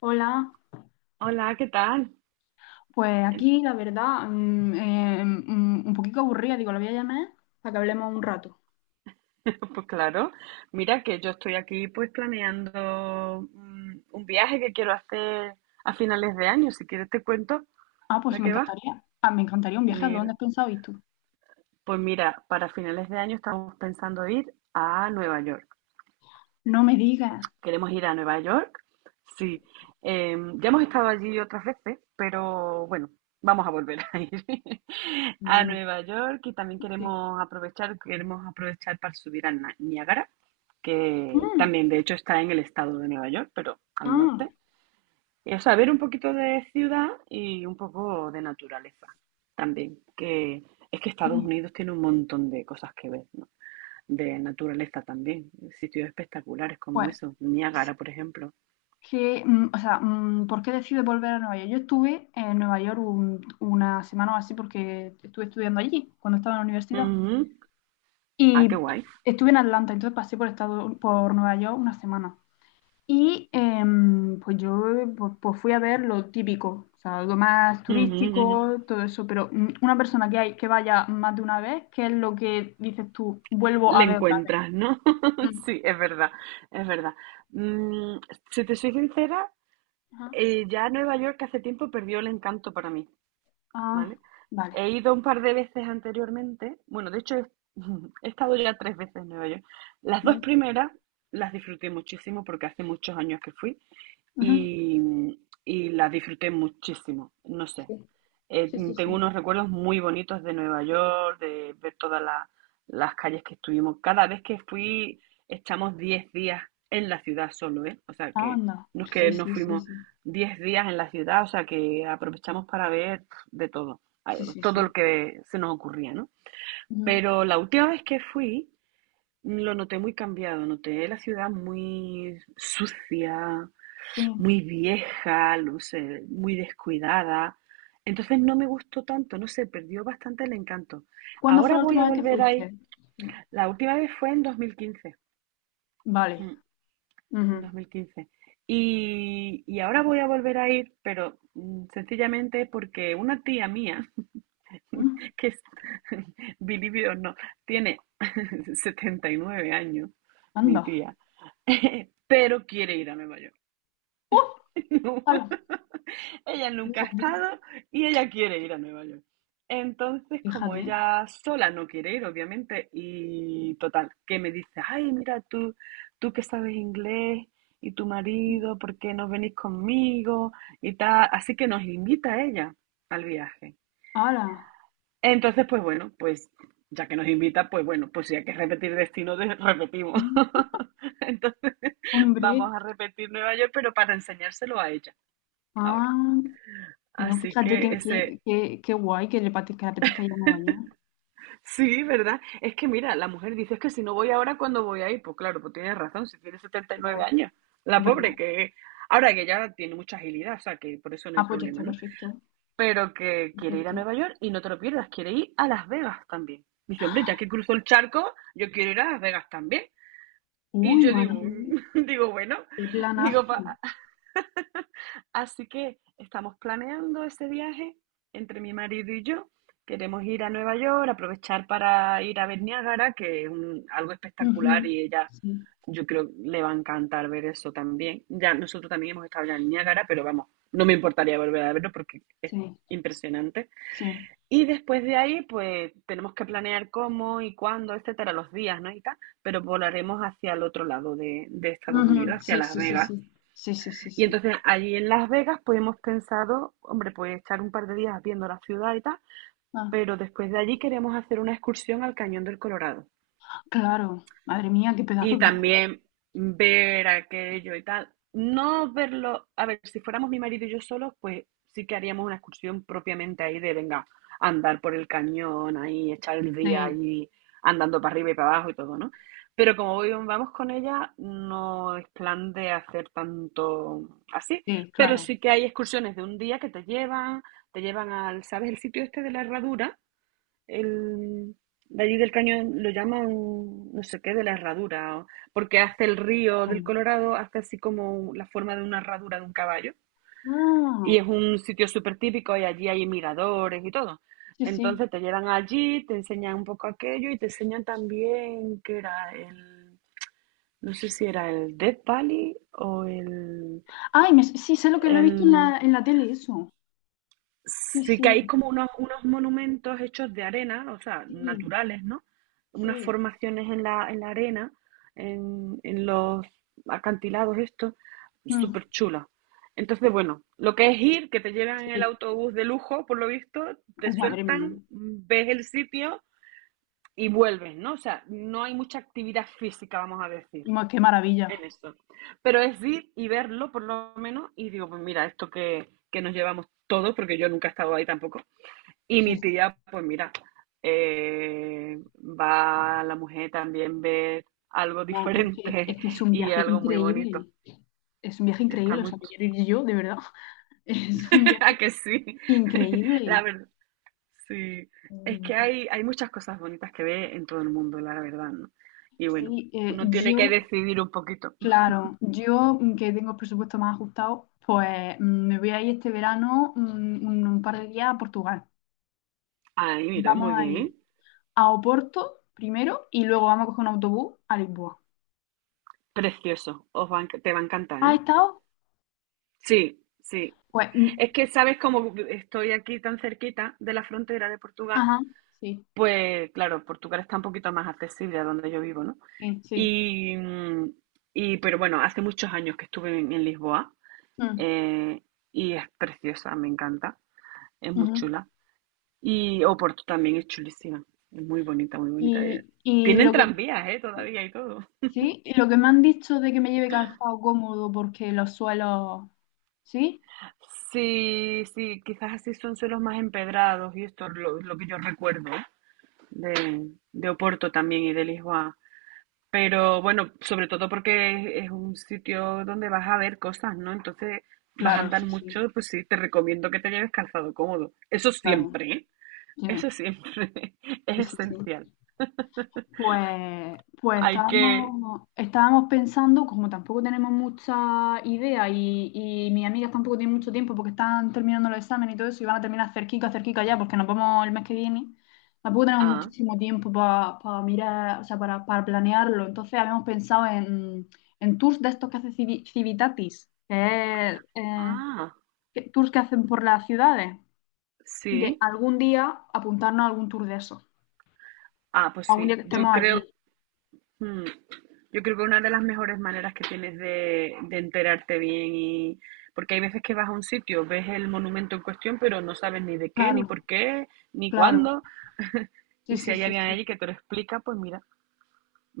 Hola, Hola, ¿qué tal? pues aquí la verdad, un poquito aburrida, digo, la voy a llamar para que hablemos un rato. Pues claro, mira que yo estoy aquí pues planeando un viaje que quiero hacer a finales de año. Si quieres te cuento Ah, pues de me qué va. encantaría, ah, me encantaría un viaje, ¿a dónde Mira, has pensado ir tú? mira, para finales de año estamos pensando ir a Nueva York. No me digas. Queremos ir a Nueva York. Sí, ya hemos estado allí otras veces, pero bueno, vamos a volver a ir a Mm, Nueva York y también sí. queremos aprovechar para subir a Niágara, que Mm, también de hecho está en el estado de Nueva York, pero al ah, norte. Y, o sea, ver un poquito de ciudad y un poco de naturaleza también, que es que Estados sí. Unidos tiene un montón de cosas que ver, ¿no? De naturaleza también, sitios espectaculares como Pues, eso, es Niágara, por ejemplo. que, o sea, ¿por qué decides volver a Nueva York? Yo estuve en Nueva York una semana o así porque estuve estudiando allí cuando estaba en la universidad. Ujú. Ah, qué Y guay. estuve en Atlanta, entonces pasé por, estado, por Nueva York una semana. Y pues yo pues fui a ver lo típico, o sea, lo más Ujú, ujú. turístico, todo eso, pero una persona que, hay, que vaya más de una vez, ¿qué es lo que dices tú? Vuelvo a Le ver otra encuentras, ¿no? vez. Mm. Sí, es verdad, es verdad. Mm, si te soy sincera, Ajá. Ya Nueva York hace tiempo perdió el encanto para mí, Ah, ¿vale? vale. He ido un par de veces anteriormente, bueno, de hecho he estado ya tres veces en Nueva York. Las dos Mm. primeras las disfruté muchísimo porque hace muchos años que fui Ujú. y, y las disfruté muchísimo. No sé. Sí, sí, sí, Tengo sí. unos recuerdos muy bonitos de Nueva York, de ver todas las calles que estuvimos. Cada vez que fui, estamos 10 días en la ciudad solo, ¿eh? O sea Ah, que anda. no es Sí, que nos sí, sí, fuimos sí. 10 días en la ciudad, o sea que aprovechamos para ver de todo, Sí, sí, todo lo sí. que se nos ocurría, ¿no? Ujú. Pero la última vez que fui, lo noté muy cambiado, noté la ciudad muy sucia, Sí. muy vieja, no sé, muy descuidada. Entonces no me gustó tanto, no sé, perdió bastante el encanto. ¿Cuándo fue Ahora la voy última a vez que volver ahí. fuiste? La última vez fue en 2015, Vale. ujú, en Ujú. 2015. Y ahora voy a volver a ir, pero sencillamente porque una tía mía, Mm. que es, believe it or not, tiene 79 años, mi Anda. tía, pero quiere ir a Nueva York. ¡Uh! No. ¡Hala! Ella nunca ha Fíjate. estado y ella quiere ir a Nueva York. Entonces, como Fíjate. ella sola no quiere ir, obviamente, y total, que me dice, ay, mira tú, tú que sabes inglés y tu marido, ¿por qué no venís conmigo? Y tal. Así que nos invita a ella al viaje. ¡Hala! Entonces, pues bueno, pues ya que nos invita, pues bueno, pues si hay que repetir destino, repetimos. Mm. Entonces, Hombre, vamos a repetir Nueva York, pero para enseñárselo a ella ahora. ah, no, Así fíjate que que, ese. que, que, que guay que le apetezca ir a Nueva York. Sí, ¿verdad? Es que mira, la mujer dice, es que si no voy ahora, ¿cuándo voy a ir? Pues claro, pues tienes razón, si tiene setenta y nueve Claro, años, la es verdad. pobre que... Ahora que ya tiene mucha agilidad, o sea que por eso no hay Ah, pues ya está, problema, ¿no? perfecto. Pero que quiere ir a Perfecto. Nueva York y no te lo pierdas, quiere ir a Las Vegas también. Dice, hombre, ya que cruzó el charco, yo quiero ir a Las Vegas también. Y Uy, yo digo, madre mía, digo, bueno, qué digo, planazo. así que estamos planeando ese viaje entre mi marido y yo. Queremos ir a Nueva York, aprovechar para ir a ver Niágara, que es algo espectacular Ujú, y ella, sí, yo creo, le va a encantar ver eso también. Ya nosotros también hemos estado ya en Niágara, pero vamos, no me importaría volver a verlo porque es sí, impresionante. sí. Y después de ahí, pues tenemos que planear cómo y cuándo, etcétera, los días, ¿no? Y tal, pero volaremos hacia el otro lado de Estados Unidos, Ujú, hacia sí, Las sí, sí, Vegas sí. Sí, sí, sí, y sí. entonces allí en Las Vegas pues hemos pensado, hombre, pues estar un par de días viendo la ciudad y tal, Ah, pero después de allí queremos hacer una excursión al Cañón del Colorado. claro, madre mía, qué pedazo Y de viaje. también ver aquello y tal. No verlo, a ver, si fuéramos mi marido y yo solos, pues sí que haríamos una excursión propiamente ahí de, venga, andar por el cañón, ahí, echar el día Sí, ahí, andando para arriba y para abajo y todo, ¿no? Pero como voy, vamos con ella, no es plan de hacer tanto así, sí, pero claro. sí que hay excursiones de un día que te llevan al, ¿sabes? El sitio este de la herradura, el, de allí del cañón lo llaman no sé qué de la herradura, porque hace el río del Hombre. Colorado, hace así como la forma de una herradura de un caballo. Y Ah, es un sitio súper típico y allí hay miradores y todo. sí, sí. Entonces te llevan allí, te enseñan un poco aquello y te enseñan también que era el, no sé si era el Death Valley o el, Ay, sí, sé lo que lo he visto el. En la tele, eso. Sí, Sí que hay sí, como unos monumentos hechos de arena, o sea, sí, naturales, ¿no? Unas sí. formaciones en la arena, en los acantilados estos, Mm. súper chulos. Entonces, bueno, lo que es ir, que te llevan en el Sí. autobús de lujo, por lo visto, te Oh, madre mía. sueltan, ves el sitio y vuelves, ¿no? O sea, no hay mucha actividad física, vamos a decir, Qué maravilla. en esto. Pero es ir y verlo, por lo menos, y digo, pues mira, esto que nos llevamos todos, porque yo nunca he estado ahí tampoco, y Sí, mi sí. tía, pues mira, va a la mujer también ver algo No, es que, diferente es que es un y viaje algo muy bonito. increíble. Es un viaje Está increíble. O muy... sea, me quiero ir yo, de verdad. Es un viaje ¿A que sí? La increíble. verdad, sí. Es que Mm, hay muchas cosas bonitas que ve en todo el mundo, la verdad, ¿no? Y bueno, sí, uno tiene yo, que decidir un poquito. claro, yo que tengo el presupuesto más ajustado, pues me voy a ir este verano, un par de días a Portugal. Ay, mira, Vamos muy a ir bien. a Oporto primero y luego vamos a coger un autobús a Lisboa. Precioso. Os va a te va a encantar, ¿eh? ¿Has estado? Sí, sí. Pues, mm, Es que sabes como estoy aquí tan cerquita de la frontera de Portugal, ajá, sí, pues claro, Portugal está un poquito más accesible a donde yo vivo, ¿no? sí, sí. Y, mm, y pero bueno, hace muchos años que estuve en Lisboa, Mm, eh, y es preciosa, me encanta, es muy ujú. chula. Y Oporto también es chulísima, es muy bonita, muy bonita. Y Tienen lo que tranvías, ¿eh? Todavía y todo. sí, y lo que me han dicho de que me lleve calzado cómodo porque los suelos, ¿sí? Sí, sí, quizás así son suelos más empedrados y esto es lo que yo recuerdo de Oporto también y de Lisboa. Pero bueno, sobre todo porque es un sitio donde vas a ver cosas, ¿no? Entonces vas a Claro, andar sí, sí, mucho, pues sí, te recomiendo que te lleves calzado cómodo. Eso claro. siempre, ¿eh? Sí, Eso siempre es sí, sí, sí. esencial. Pues Hay que... estábamos pensando, como tampoco tenemos mucha idea y mis amigas tampoco tienen mucho tiempo porque están terminando los exámenes y todo eso y van a terminar cerquita, cerquita ya porque nos vamos el mes que viene, tampoco tenemos Ah, muchísimo tiempo para mirar, o sea, para planearlo. Entonces habíamos pensado en, tours de estos que hace Civitatis, que es, ah, tours que hacen por las ciudades, de sí. algún día apuntarnos a algún tour de esos, Ah, pues algún día sí. que estemos Yo allí, creo Mm. Yo creo que una de las mejores maneras que tienes de enterarte bien y porque hay veces que vas a un sitio, ves el monumento en cuestión, pero no sabes ni de qué, ni claro. por qué, ni Claro, cuándo. sí, Y si sí, hay sí, alguien sí. allí que te lo explica, pues mira,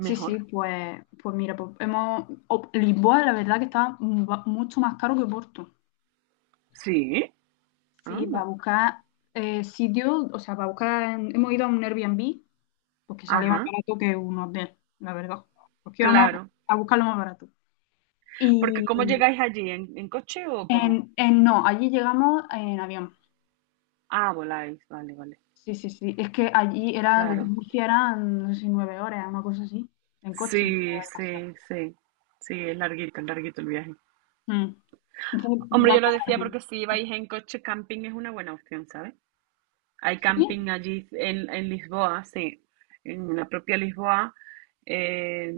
Sí, sí, pues mira, Lisboa, la verdad que está mucho más caro que Porto. Sí, Sí, para anda. buscar, sitios, o sea, para buscar, hemos ido a un Airbnb, porque salía más Ajá, barato que un hotel, la verdad. Porque íbamos claro. a buscar lo más barato. Porque ¿cómo Y llegáis allí? ¿En coche o cómo? No, allí llegamos en avión. Ah, voláis. Vale, vale. Sí, sí, sí. Es que allí eran, desde Claro. Murcia eran, no sé si 9 horas, una cosa así, en coche. O Sí, algo así. sí, sí. Sí, es larguito el viaje. Mm. Entonces, Hombre, yo vamos lo a decía ver. porque si vais en coche, camping es una buena opción, ¿sabes? Hay Sí, camping allí en Lisboa, sí, en la propia Lisboa, eh,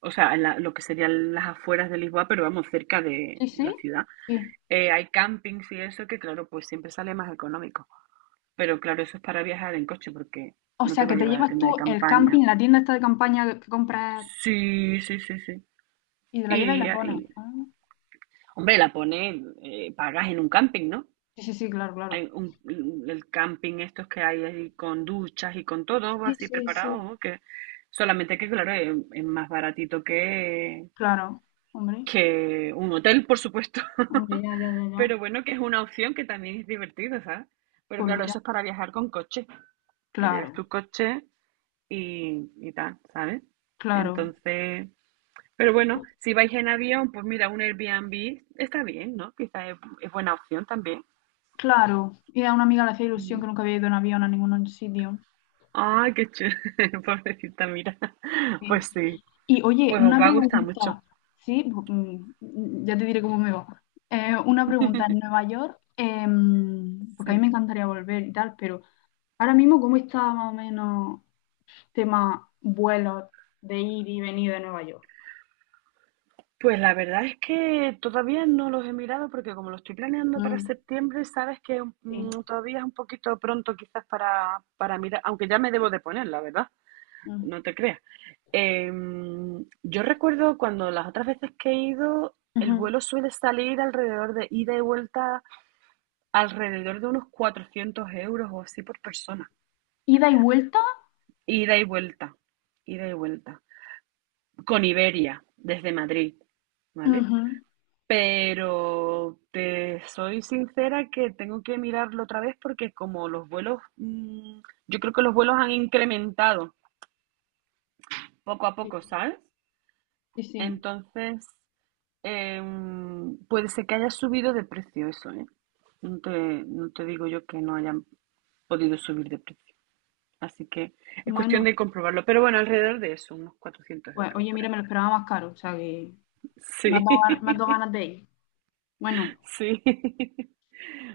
o sea, en lo que serían las afueras de Lisboa, pero vamos, cerca de sí, la sí, ciudad. sí. Hay campings y eso que, claro, pues siempre sale más económico. Pero claro, eso es para viajar en coche porque O no te sea, va que a te llevar a llevas tienda tú de el campaña. camping, la tienda esta de campaña que compras Sí, sí, sí, sí. y te la llevas y Y, la pones. y- Ah, Hombre, la pones, pagas en un camping, ¿no? sí, sí, sí, claro, Hay claro. un, el camping estos que hay ahí con duchas y con todo Sí, así sí, preparado, sí. ¿no? que solamente que claro, es más baratito que, Claro, hombre, que un hotel, por supuesto. hombre, ya, ya, ya, ya. Pero bueno, que es una opción que también es divertida, ¿sabes? Pero Pues claro, mira, eso es para viajar con coche, que lleves claro, tu coche y tal, ¿sabes? claro, Entonces, pero bueno, si vais en avión, pues mira, un Airbnb está bien, ¿no? Quizás es buena opción también. claro. Y a una amiga le hacía ilusión, que nunca había ido en avión a ningún sitio. Ah, qué chévere, pobrecita, mira. Pues Sí. sí, Y oye, pues os una va a gustar mucho. pregunta, sí. Ya te diré cómo me va. Una pregunta, en Nueva York, porque a mí Sí. me encantaría volver y tal, pero ahora mismo, ¿cómo está más o menos tema vuelos de ir y venir de Nueva York? Pues la verdad es que todavía no los he mirado porque como lo estoy planeando para Mm, septiembre, sabes que sí. todavía es un poquito pronto quizás para mirar, aunque ya me debo de poner, la verdad, Mm, no te creas. Yo recuerdo cuando las otras veces que he ido, el ujú. vuelo suele salir alrededor de ida y vuelta, alrededor de unos 400 € o así por persona. ¿Ida y vuelta? Ida y vuelta, ida y vuelta. Con Iberia, desde Madrid, ¿vale? Ujú. Pero te soy sincera que tengo que mirarlo otra vez porque como los vuelos, yo creo que los vuelos han incrementado poco a Sí, poco, ¿sabes? sí. Sí. Entonces, puede ser que haya subido de precio eso, ¿eh? No te, no te digo yo que no hayan podido subir de precio. Así que es cuestión Bueno, de comprobarlo. Pero bueno, alrededor de eso, unos 400 pues euros oye, por mira, ahí. me lo esperaba más caro, o sea que Sí, me has dado ganas de ir. Bueno, sí.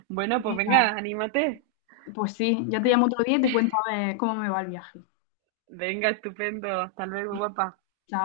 Bueno, pues venga, venga, anímate. pues sí, ya te llamo otro día y te cuento a ver cómo me va el viaje. Venga, estupendo. Hasta luego, Sí. guapa. Chao.